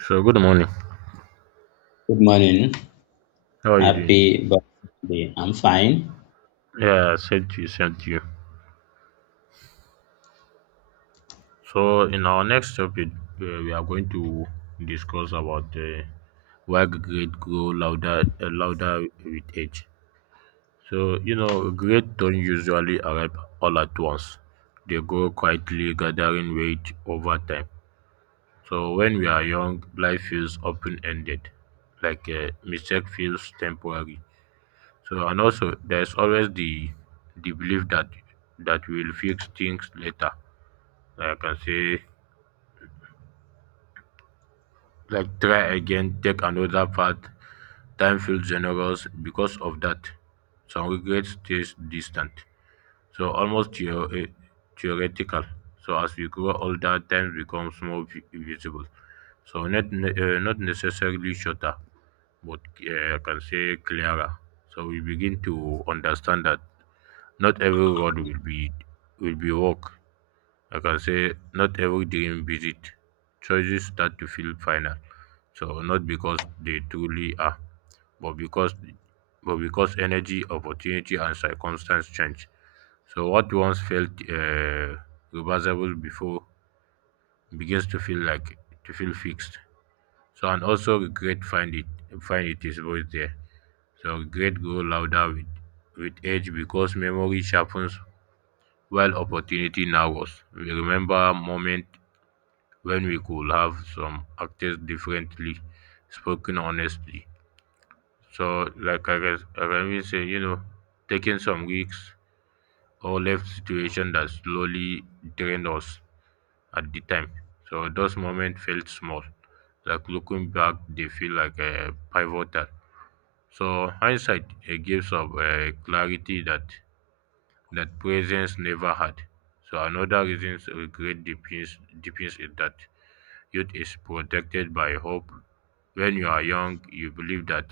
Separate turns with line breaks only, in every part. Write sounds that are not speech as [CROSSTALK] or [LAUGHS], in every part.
So, good morning.
Good morning.
How are you doing?
Happy birthday. I'm fine.
Yeah, sent you. So, in our next topic, we are going to discuss about why grades grow louder with age. So, grades don't usually arrive all at once. They grow quietly, gathering weight over time. So, when we are young, life feels open-ended, like a mistake feels temporary. So and also there's always the belief that we'll fix things later. Like I can say, like try again, take another path. Time feels generous because of that. Some regret stays distant. So almost theoretical. So as we grow older, time becomes more visible. So not necessarily shorter, but I can say clearer. So we begin to understand that not every road will be walk. I can say not every dream visit. Choices start to feel final. So not because they truly are, but because energy, opportunity, and circumstance change. So what once felt reversible before begins to feel fixed. So and also regret find it is voice there. So regret grow louder with age because memory sharpens while opportunity narrows. We remember moment when we could have some acted differently, spoken honestly. So, like I guess, like I mean, say, taking some risks or left situation that slowly drained us at the time. So those moments felt small. Like looking back, they feel like pivotal. So hindsight gives up clarity that presence never had. So another reason regret deepens is that youth is protected by hope. When you are young, you believe that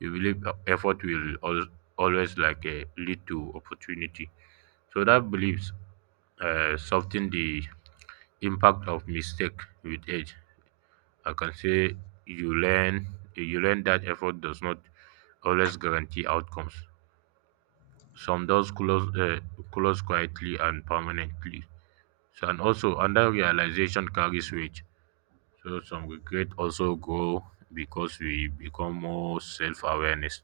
you believe effort will always, like lead to opportunity. So that beliefs soften the impact of mistake with age. I can say you learn you learn that effort does not always guarantee outcomes. Some doors close quietly and permanently. So, and also under realization carries weight. So some regret also grow because we become more self-awareness.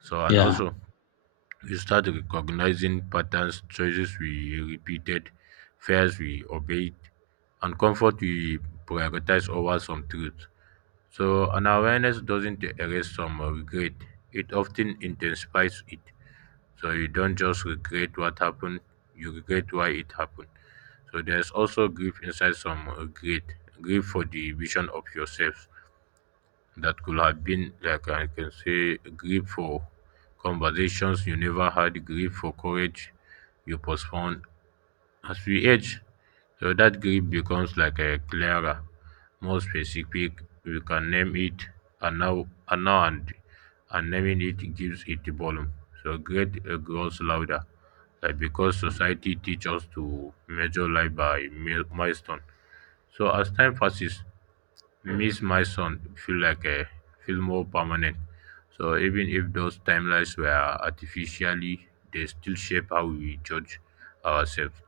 So and
Yeah.
also we start recognizing patterns, choices we repeated, fears we obeyed, and comfort we prioritize over some truth. So an awareness doesn't erase some regret. It often intensifies it. So you don't just regret what happened, you regret why it happened. So there's also grief inside some regret grief for the vision of yourself that could have been. Like I can say grip for conversations you never had, grip for courage you postponed. As we age, so that grip becomes like a clearer, more specific. We can name it, and now and now and naming it gives it volume. So great grows louder, like because society teaches us to measure life by milestone. So as time passes, Miss my son feel like a feel more permanent. So even if those timelines were artificially, they still shape how we judge ourselves,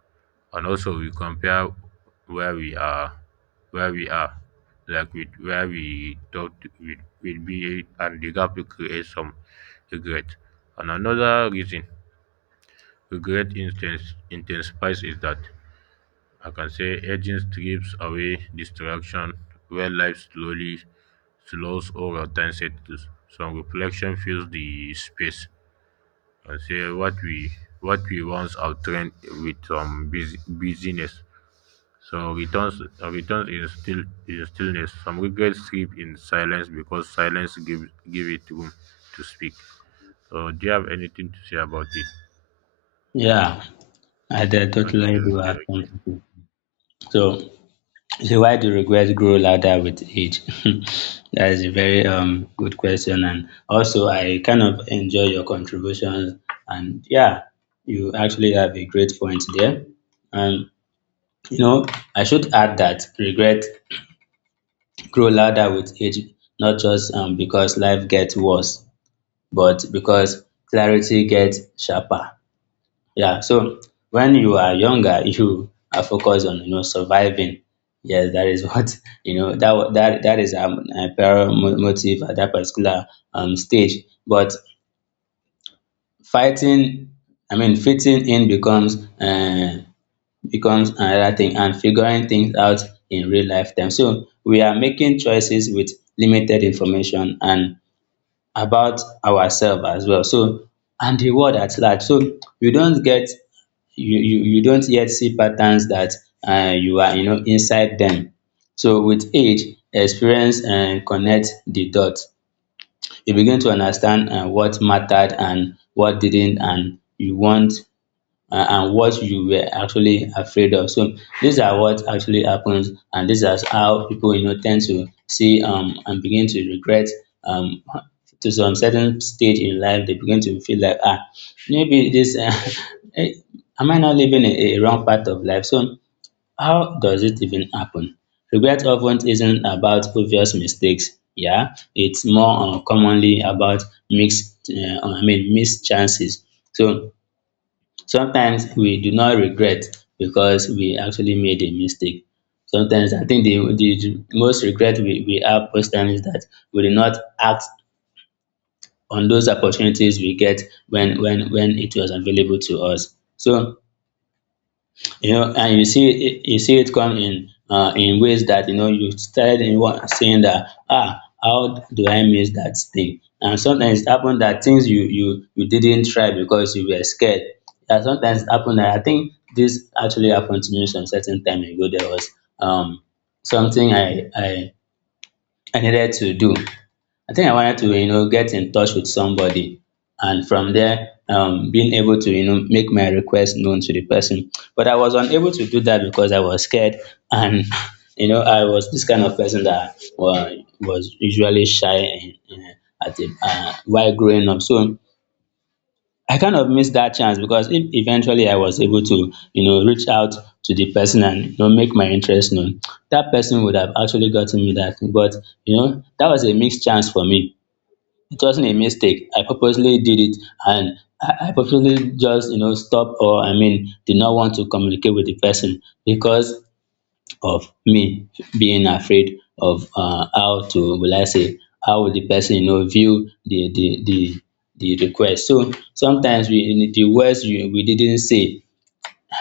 and also we compare where we are, where we are, like with where we thought we would be, and the gap will create some regret. And another reason regret instance intensifies is that I can say aging strips away distraction, where life slowly slows over time settles. Some reflection fills the space. I say what we once outtrained with some busyness. So returns in stillness. Some regrets sleep in silence because silence give it room to speak. So do you have anything to say about it?
Yeah. I did
Okay,
totally do
okay,
have
okay.
something. So, so why do regrets grow louder with age? [LAUGHS] That is a very good question. And also I kind of enjoy your contributions and yeah, you actually have a great point there. And you know, I should add that regret grow louder with age, not just because life gets worse but because clarity gets sharper. Yeah, so when you are younger, [LAUGHS] you are focused on surviving. Yes, that is [LAUGHS] what. That wa- that that is a paramount motive at that particular stage. But fighting, fitting in becomes another thing, and figuring things out in real lifetime. So we are making choices with limited information and about ourselves as well. So and the world at large. So you don't yet see patterns that you are inside them. So with age, experience and connect the dots. You begin to understand what mattered and what didn't, and you want and what you were actually afraid of. So these are what actually happens, and this is how people tend to see and begin to regret um to some certain stage in life. They begin to feel like ah maybe this [LAUGHS] eh, am I not living a wrong path of life? So how does it even happen? Regret often isn't about obvious mistakes. Yeah, it's more commonly about missed chances. So sometimes we do not regret because we actually made a mistake. Sometimes I think the most regret we have most times is that we did not act on those opportunities we get when it was available to us. So you see it come in ways that you started in one saying that ah how do I miss that thing, and sometimes it happened that things you didn't try because you were scared, and sometimes it happened that I think this actually happened to me some certain time ago. There was um something I needed to do. I think I wanted to, get in touch with somebody, and from there, being able to, make my request known to the person. But I was unable to do that because I was scared, and [LAUGHS] you know, I was this kind of person that was usually shy at while growing up. So I kind of missed that chance because if eventually I was able to, reach out to the person and make my interest known, that person would have actually gotten me that thing. But you know, that was a missed chance for me. It wasn't a mistake. I purposely did it, and I purposely just, stop or I mean, did not want to communicate with the person because of me being afraid of how to, will I say, how will the person, view the request. So sometimes the words we didn't say.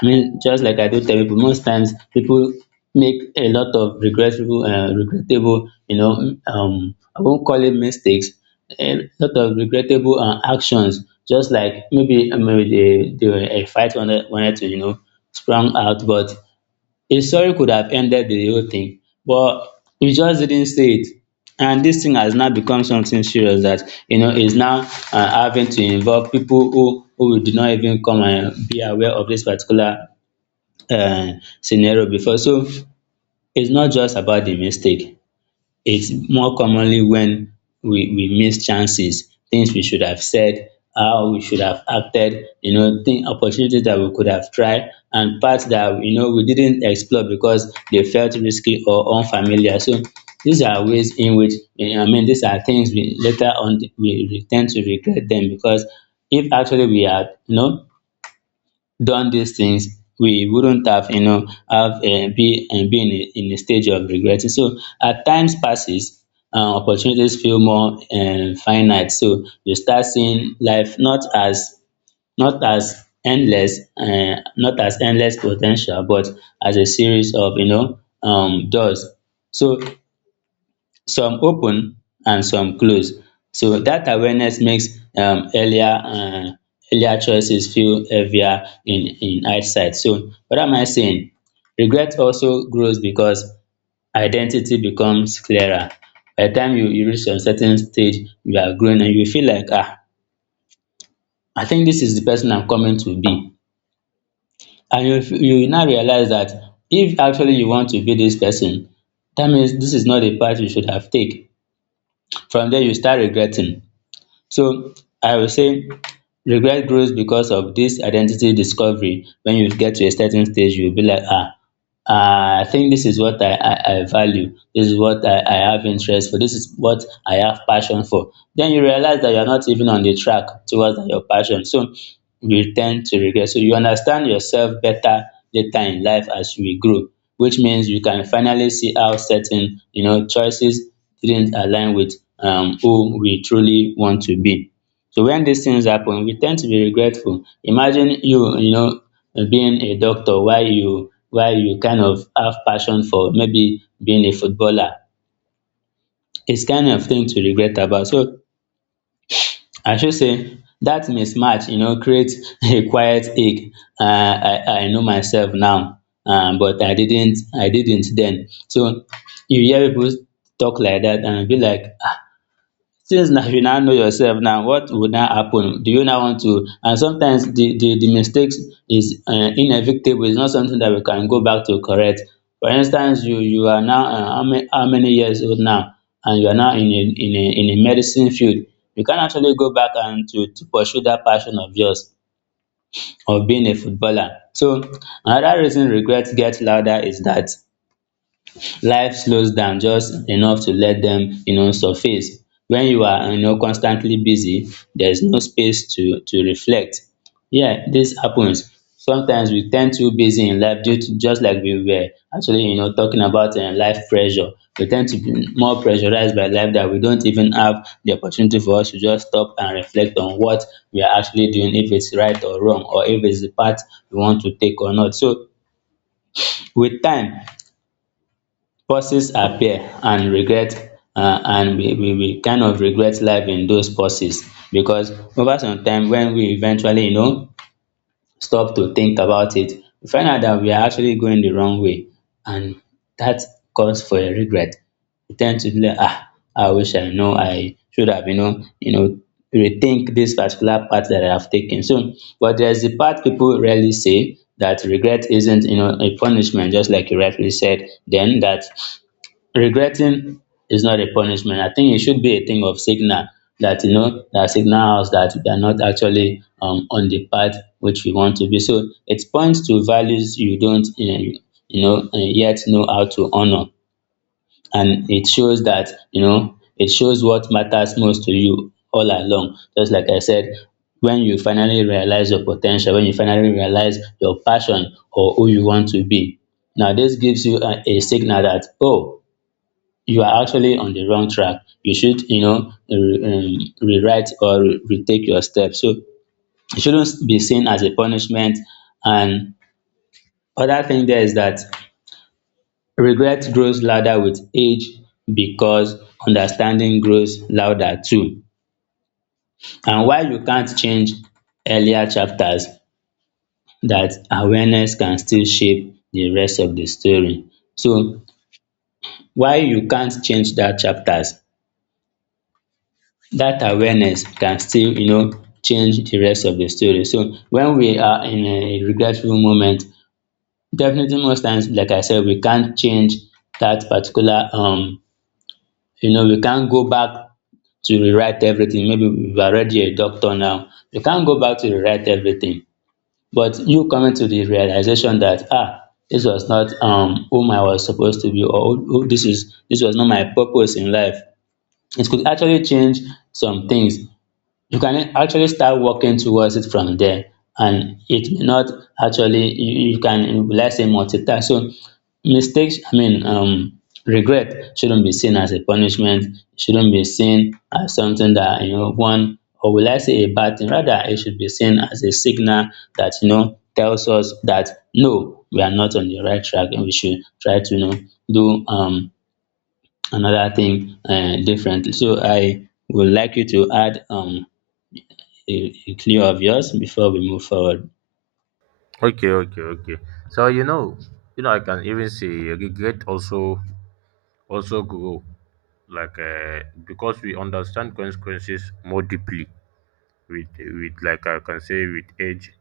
I mean, just like I do tell people, most times people make a lot of regrettable, I won't call it mistakes, a lot of regrettable actions. Just like maybe they were a fight wanted to sprung out, but a sorry could have ended the whole thing, but you just didn't say it. And this thing has now become something serious that is now having to involve people who did not even come and be aware of this particular uh, scenario before. So it's not just about the mistake. It's more commonly when we miss chances, things we should have said, how we should have acted, opportunities that we could have tried, and parts that we didn't explore because they felt risky or unfamiliar. So these are ways in which these are things we later on we tend to regret them because if actually we had done these things, we wouldn't have, you know, have be, and been in a stage of regretting. So as times passes, opportunities feel more finite. So you start seeing life not as endless, not as endless potential, but as a series of doors. So some open and some close, so that awareness makes um, earlier uh, earlier choices feel heavier in hindsight. So what am I saying? Regret also grows because identity becomes clearer. By the time you reach a certain stage, you are growing and you feel like ah, I think this is the person I'm coming to be, and you will now realize that if actually you want to be this person, that means this is not the path you should have take. From there you start regretting. So I will say regret grows because of this identity discovery. When you get to a certain stage, you will be like, I think this is what I value. This is what I have interest for. This is what I have passion for. Then you realize that you're not even on the track towards your passion. So you tend to regret. So you understand yourself better later in life as we grow, which means you can finally see how certain choices didn't align with who we truly want to be. So when these things happen we tend to be regretful. Imagine you know being a doctor while you kind of have passion for maybe being a footballer. It's kind of thing to regret about. So I should say that mismatch you know creates [LAUGHS] a quiet ache. um I I know myself now, but I didn't then. So you hear people talk like that and e be like, since now you now know yourself now, what would now happen, do you now want to? And sometimes the mistakes is inevitable. It's not something that we can go back to correct. For instance, you are now um how many years old now, and you are now in a in a in a medicine field. You can actually go back and to pursue that passion of yours of being a footballer. So another reason regret gets louder is that life slows down just enough to let them you know surface. When you are you know constantly busy, there's no space to reflect. Yeah, this happens. Sometimes we tend to busy in life, due to just like we were actually you know talking about life pressure. We tend to be more pressurized by life that we don't even have the opportunity for us to just stop and reflect on what we are actually doing, if it's right or wrong or if it's the path we want to take or not. So with time pauses appear, and regret and we kind of regret life in those pauses, because over some time when we eventually you know stop to think about it, we find out that we are actually going the wrong way, and that calls for a regret. We tend to be like ah, I wish I know. I should have rethink this particular path that I have taken. So but there's the part people rarely say, that regret isn't you know a punishment. Just like you rightly said then, that regretting is not a punishment. I think it should be a thing of signal, that you know that signal us that we are not actually on the path which we want to be. So it points to values you don't yet know how to honor, and it shows that you know it shows what matters most to you all along. Just like I said, when you finally realize your potential, when you finally realize your passion or who you want to be. Now this gives you a signal that oh, you are actually on the wrong track. You should, rewrite or retake your steps. So it shouldn't be seen as a punishment. And other thing there is that regret grows louder with age because understanding grows louder too. And while you can't change earlier chapters, that awareness can still shape the rest of the story. So while you can't change that chapters, that awareness can still change the rest of the story. So when we are in a regretful moment, definitely most times like I said, we can't change that particular we can't go back to rewrite everything. Maybe we've already a doctor now. We can't go back to rewrite everything, but you coming to the realization that ah, this was not whom I was supposed to be, or who this is, this was not my purpose in life. It could actually change some things. You can actually start working towards it from there. And it may not actually, you can, let's say, multitask. So mistakes, I mean, regret shouldn't be seen as a punishment. It shouldn't be seen as something that, one, or will I say, a bad thing, rather it should be seen as a signal that tells us that no, we are not on the right track, and we should try to do another thing differently. So I would like you to add a clue of yours before we move forward?
Okay, okay, okay. So I can even say regret also grow, like because we understand consequences more deeply with like I can say with age,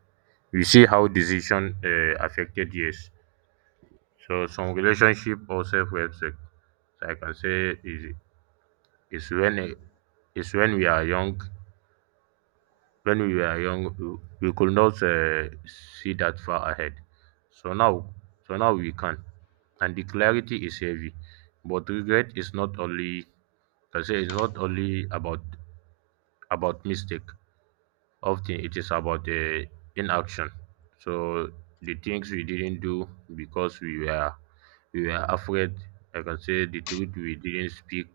we see how decision affected years. So some relationship or self respect. So I can say is when uh, is when we are young when we were young, we could not see that far ahead. So now so now we can, and the clarity is heavy. But regret is not only, like I say, it's not only about mistake. Often it is about inaction. So the things we didn't do because we were afraid, like I can say the truth we didn't speak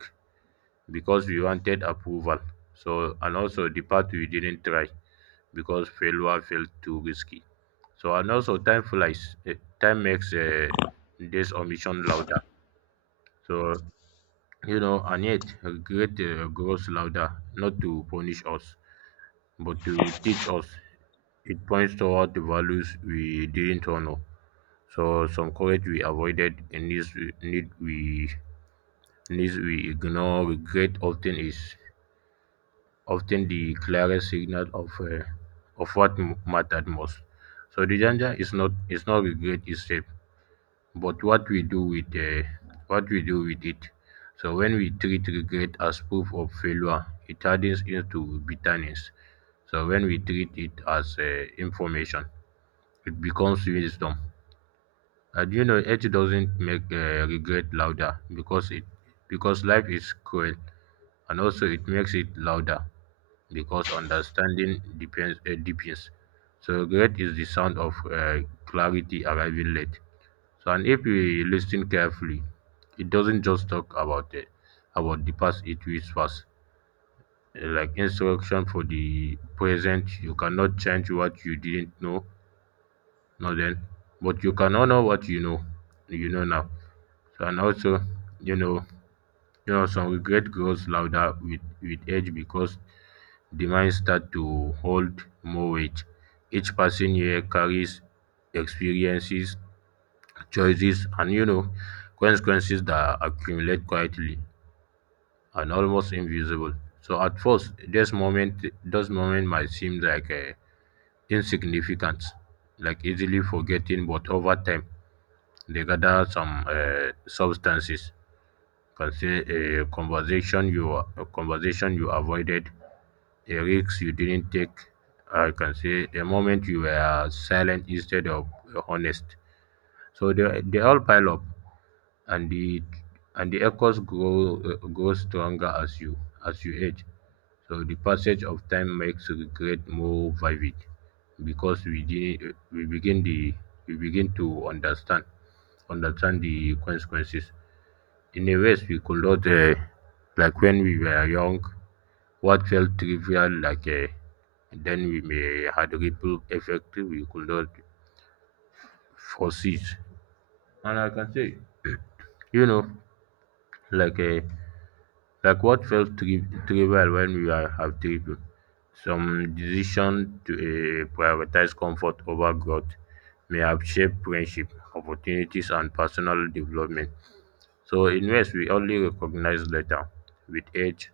because we wanted approval. So, and also the part we didn't try because failure felt too risky. So, and also time makes this omission louder. So, and yet regret grows louder, not to punish us, but to teach us. It points toward the values we didn't honor. So some courage we avoided, and needs we ignore. Regret often is often the clearest signal of what mattered most. So the danger is not regret itself, but what we do with it. So when we treat regret as proof of failure, it turns into bitterness. So when we treat it as information, it becomes wisdom. And it doesn't make regret louder because life is cruel, and also it makes it louder because understanding deepens. So regret is the sound of clarity arriving late. So and if we listen carefully, it doesn't just talk about the past. It whispers like instruction for the present. You cannot change what you didn't know, no then, but you can honor what you know now. So and also, you know, some regret grows louder with age because demand start to hold more weight. Each passing year carries experiences, choices, and consequences that accumulate quietly and almost invisible. So at first, those moment might seem like insignificant, like easily forgetting, but over time, they gather some substances. Can say a conversation you avoided, a risk you didn't take, I can say a moment you were silent instead of honest. So they all pile up, and the and the echoes grow stronger as you age. So the passage of time makes regret more vivid because we didn't we begin the we begin to understand the consequences in a ways we could not, like when we were young, what felt trivial, like a then we may had ripple effect we could not foresee. And I can say, you know, like a like what felt trivial when we are have tripping. Some decision to prioritize comfort over growth may have shaped friendship, opportunities, and personal development. So, in ways we only recognize later. With age,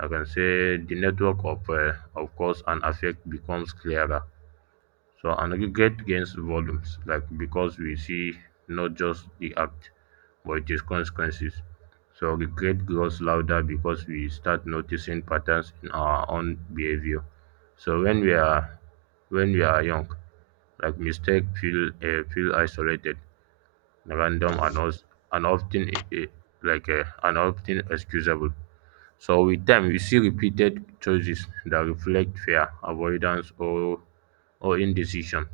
I can say the network of course, and affect becomes clearer. So and aggregate gains volumes, like because we see not just the act, but its consequences. So regret grows louder because we start noticing patterns in our own behavior. So when we are young, like mistake feel isolated, random, and also, and often uh, uh, and often excusable. So with time, we see repeated choices that reflect fear, avoidance, or indecision.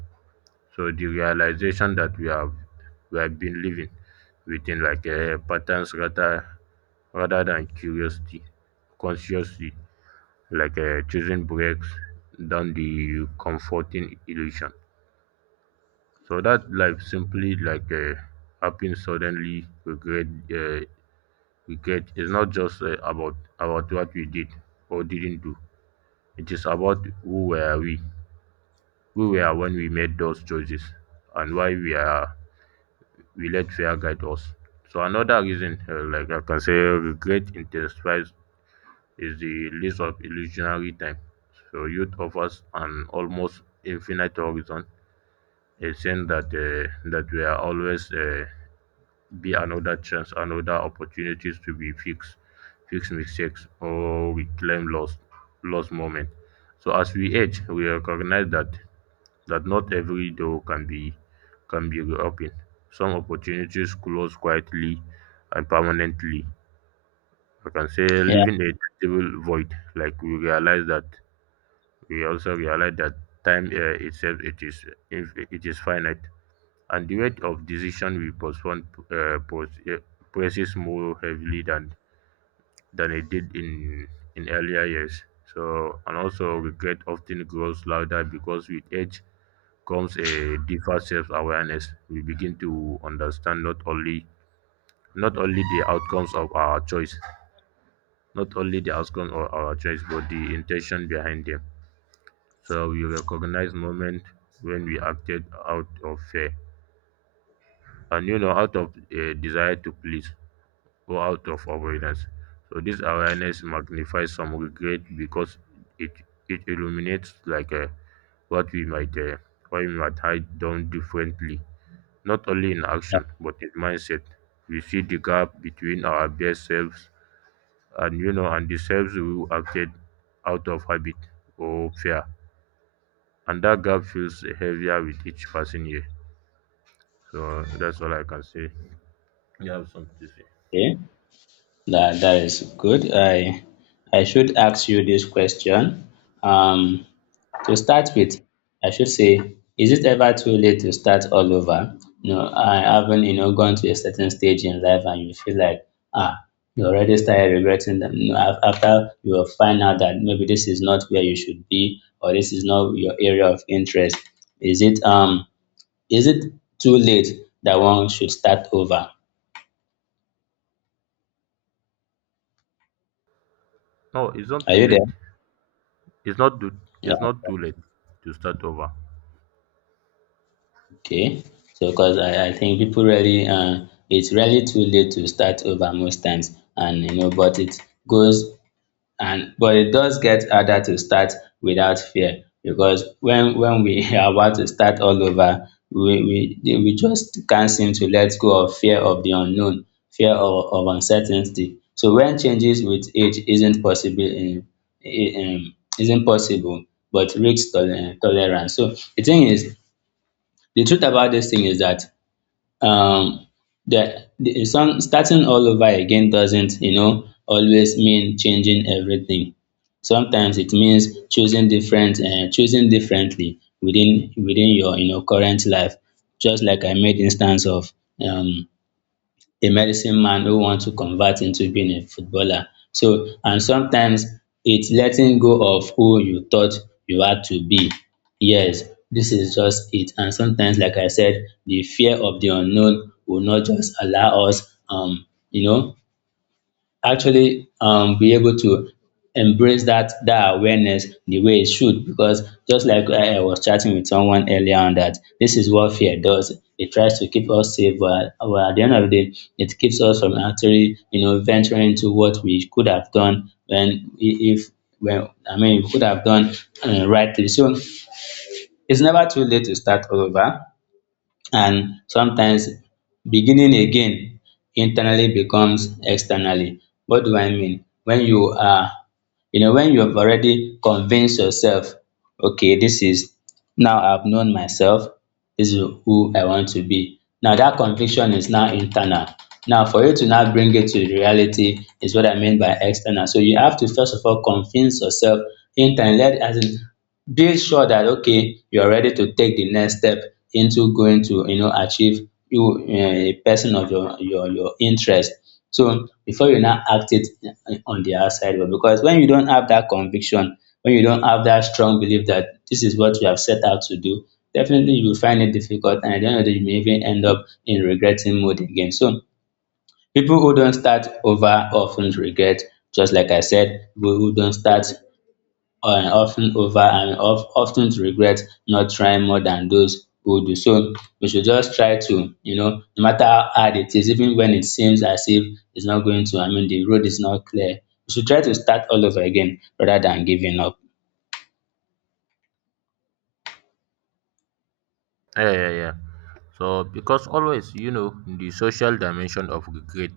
So the realization that we have been living within like a patterns rather than curiosity, consciously, like choosing breaks than the comforting illusion. So that life simply, like happens suddenly. Regret is not just about what we did or didn't do. It is about who we are when we made those choices, and why we let fear guide us. So another reason, like I can say, regret intensifies is the list of illusionary time. So youth offers an almost infinite horizon, a sense that we are always be another chance, another opportunities to be fix mistakes, or reclaim lost moment. So as we age, we recognize that not every door can be reopened. Some opportunities close quietly and permanently. I can say
Yeah,
leaving a tangible void, like we realize that we also realize that time itself, it is if it is finite, and the weight of decision we postpone presses more heavily than it did in earlier years. So and also regret often grows louder because with age comes a deeper self-awareness. We begin to understand not only the outcomes of our choice, not only the outcomes of our choice, but the intention behind them. So we recognize moment when we acted out of fear, and out of a desire to please or out of avoidance. So this awareness magnifies some regret because it it illuminates what we might why we might hide done differently not only in action but in mindset. We see the gap between our best selves and you know and the selves we acted out of habit or fear, and that gap feels heavier with each passing year. So that's all I can say. You have something to say?
okay. That that is good. I should ask you this question. Um, to start with, I should say, is it ever too late to start all over? You know, I haven't, you know, gone to a certain stage in life and you feel like, ah, you already started regretting them. You know, after you will find out that maybe this is not where you should be, or this is not your area of interest. Is it is it too late that one should start over?
No, it's not
Are
too
you there?
late. it's not too it's
Yeah.
not too late to start over.
Okay. So, because I think people really, it's really too late to start over most times, and you know, but it goes, and but it does get harder to start without fear, because when we [LAUGHS] are about to start all over, we just can't seem to let go of fear of the unknown, fear of uncertainty. So when changes with age isn't possible in, isn't possible, but risk tolerance. So the thing is, the truth about this thing is that um that the some starting all over again doesn't, you know, always mean changing everything. Sometimes it means choosing different choosing differently within your, you know, current life. Just like I made instance of, um a medicine man who wants to convert into being a footballer. So, and sometimes it's letting go of who you thought you had to be. Yes, this is just it. And sometimes, like I said, the fear of the unknown will not just allow us, you know, actually be able to embrace that that awareness the way it should, because just like I was chatting with someone earlier on that this is what fear does. It tries to keep us safe, but at the end of the day it keeps us from actually, you know, venturing into what we could have done when if, well I mean, we could have done rightly so. It's never too late to start all over, and sometimes beginning again internally becomes externally. What do I mean? When you are, you know, when you have already convinced yourself, okay, this is, now I've known myself, this is who I want to be, now that conviction is now internal. Now for you to now bring it to reality is what I mean by external. So you have to first of all convince yourself internally, as in, be sure that okay, you're ready to take the next step into going to, you know, achieve you, a person of your your interest. So before you now act it, on the outside world, because when you don't have that conviction, when you don't have that strong belief that this is what you have set out to do, definitely you will find it difficult, and at the end of the day you may even end up in regretting mood again. So people who don't start over often regret. Just like I said, people who don't start, and often over and of often to regret not trying, more than those who do. So we should just try to, you know, no matter how hard it is, even when it seems as if it's not going to, I mean, the road is not clear. We should try to start all over again rather than giving up.
Yeah, yeah, yeah. So because always, you know, the social dimension of regret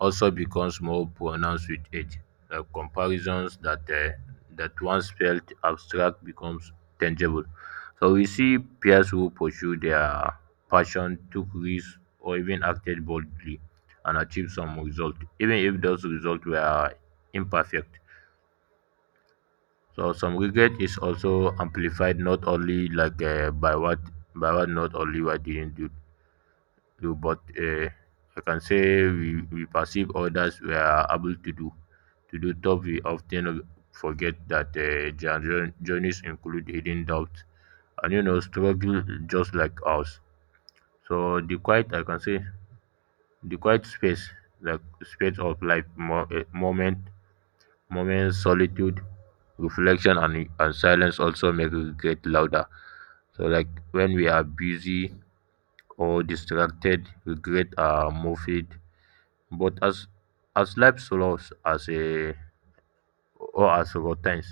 also becomes more pronounced with age, like comparisons that, that once felt abstract becomes tangible. So we see peers who pursue their passion, took risks, or even acted boldly and achieved some result, even if those results were imperfect. So some regret is also amplified not only by what, not only what they didn't do, but I can say we, perceive others were able to do. To do top, we often forget that their journeys include hidden doubts and struggle just like ours. So the quiet, I can say, the quiet space, like space of life, moment, solitude, reflection, and silence also make regret louder. So like when we are busy or distracted, regret are more fade. But as life slows, as a or as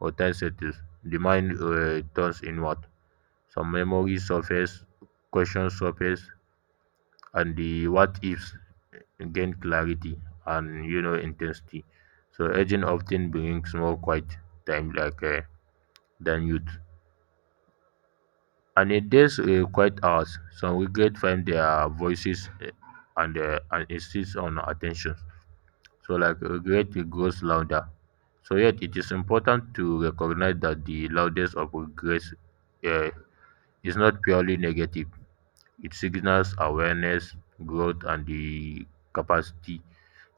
routine settles, the mind turns inward. Some memories surface, questions surface, and the what ifs gain clarity and intensity. So aging often brings more quiet time than youth. And in these quiet hours, some regret find their voices and and insist on attention. So like regret grows louder. So yet it is important to recognize that the loudness of regret uh, is not purely negative. It signals awareness, growth, and the capacity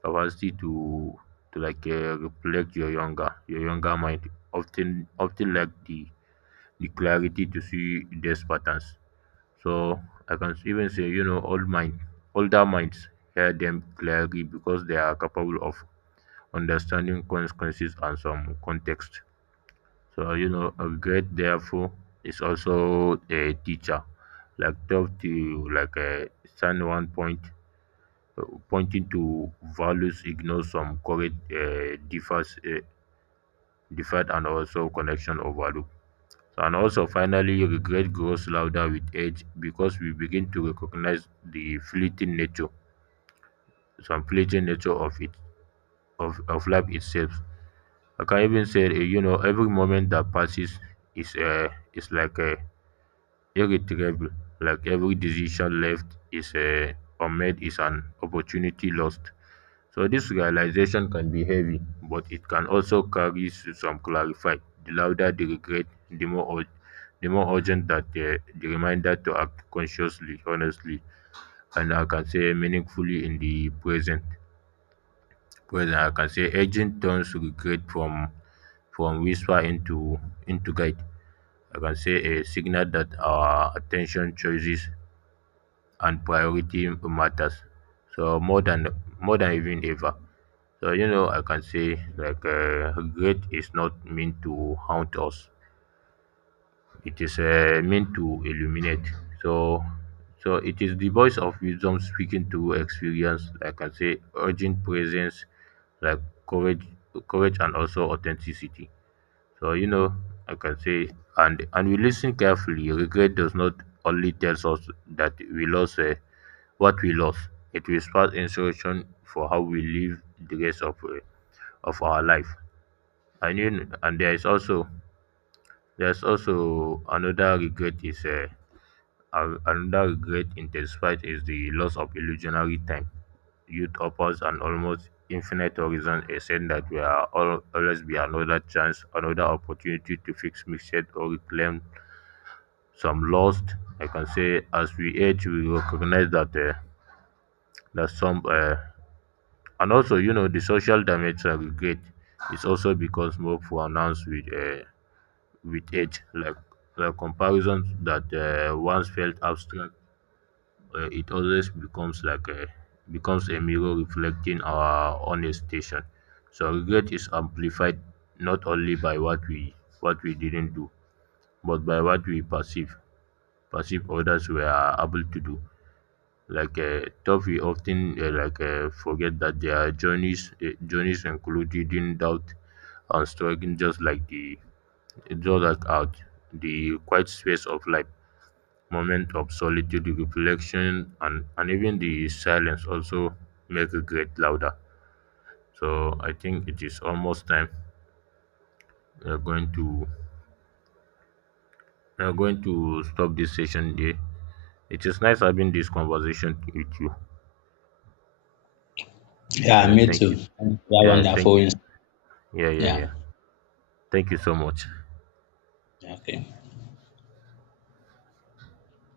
capacity to reflect your younger mind. Often like the clarity to see these patterns. So I can even say, you know, older minds hear them clearly because they are capable of understanding consequences and some context. So, you know, a great therefore is also a teacher, like tough to stand one point, uh, pointing to values, ignore some correct differed, and also connection overlook. And also, finally, regret grows louder with age because we begin to recognize the fleeting nature, some fleeting nature of it, of life itself. I can even say, you know, every moment that passes is irretrievable. Like every decision left is unmade is an opportunity lost. So this realization can be heavy, but it can also carry some clarify. The louder the regret, the more ur- the more urgent that the reminder to act consciously, honestly, and I can say meaningfully in the present, whether I can say aging turns regret from whisper into guide. I can say a signal that our attention, choices, and priority matters. So more than More than even ever. So, you know, I can say regret is not meant to haunt us. It is meant to illuminate. So so it is the voice of wisdom speaking to experience. I can say urgent presence, like courage courage and also authenticity. So, you know, I can say and we listen carefully. Regret does not only tells us that we lost what we lost. It will spark inspiration for how we live the rest of our life. And you know, and there's also another regret is another regret intensified is the loss of illusionary time. Youth offers an almost infinite horizon, a sense that there will always be another chance, another opportunity to fix mistakes or reclaim some lost. I can say, as we age, we recognize that some and also, you know, the social damage and regret is also becomes more pronounced with age, like the comparisons that once felt abstract, it always becomes like a becomes a mirror reflecting our own hesitation. So regret is amplified not only by what we didn't do, but by what we perceive others were able to do. Tough, we often forget that their journeys include reading doubt and struggling just like the, just like out the quiet space of life, moment of solitude, reflection, and even the silence also make regret louder. So I think it is almost time. We are going to we are going to stop this session there. It is nice having this conversation with you.
Yeah,
Yeah,
me
thank you.
too. Yeah,
Yeah, thank
wonderful.
you.
Ins-
Yeah, yeah,
Yeah,
yeah. Thank you so much.
okay.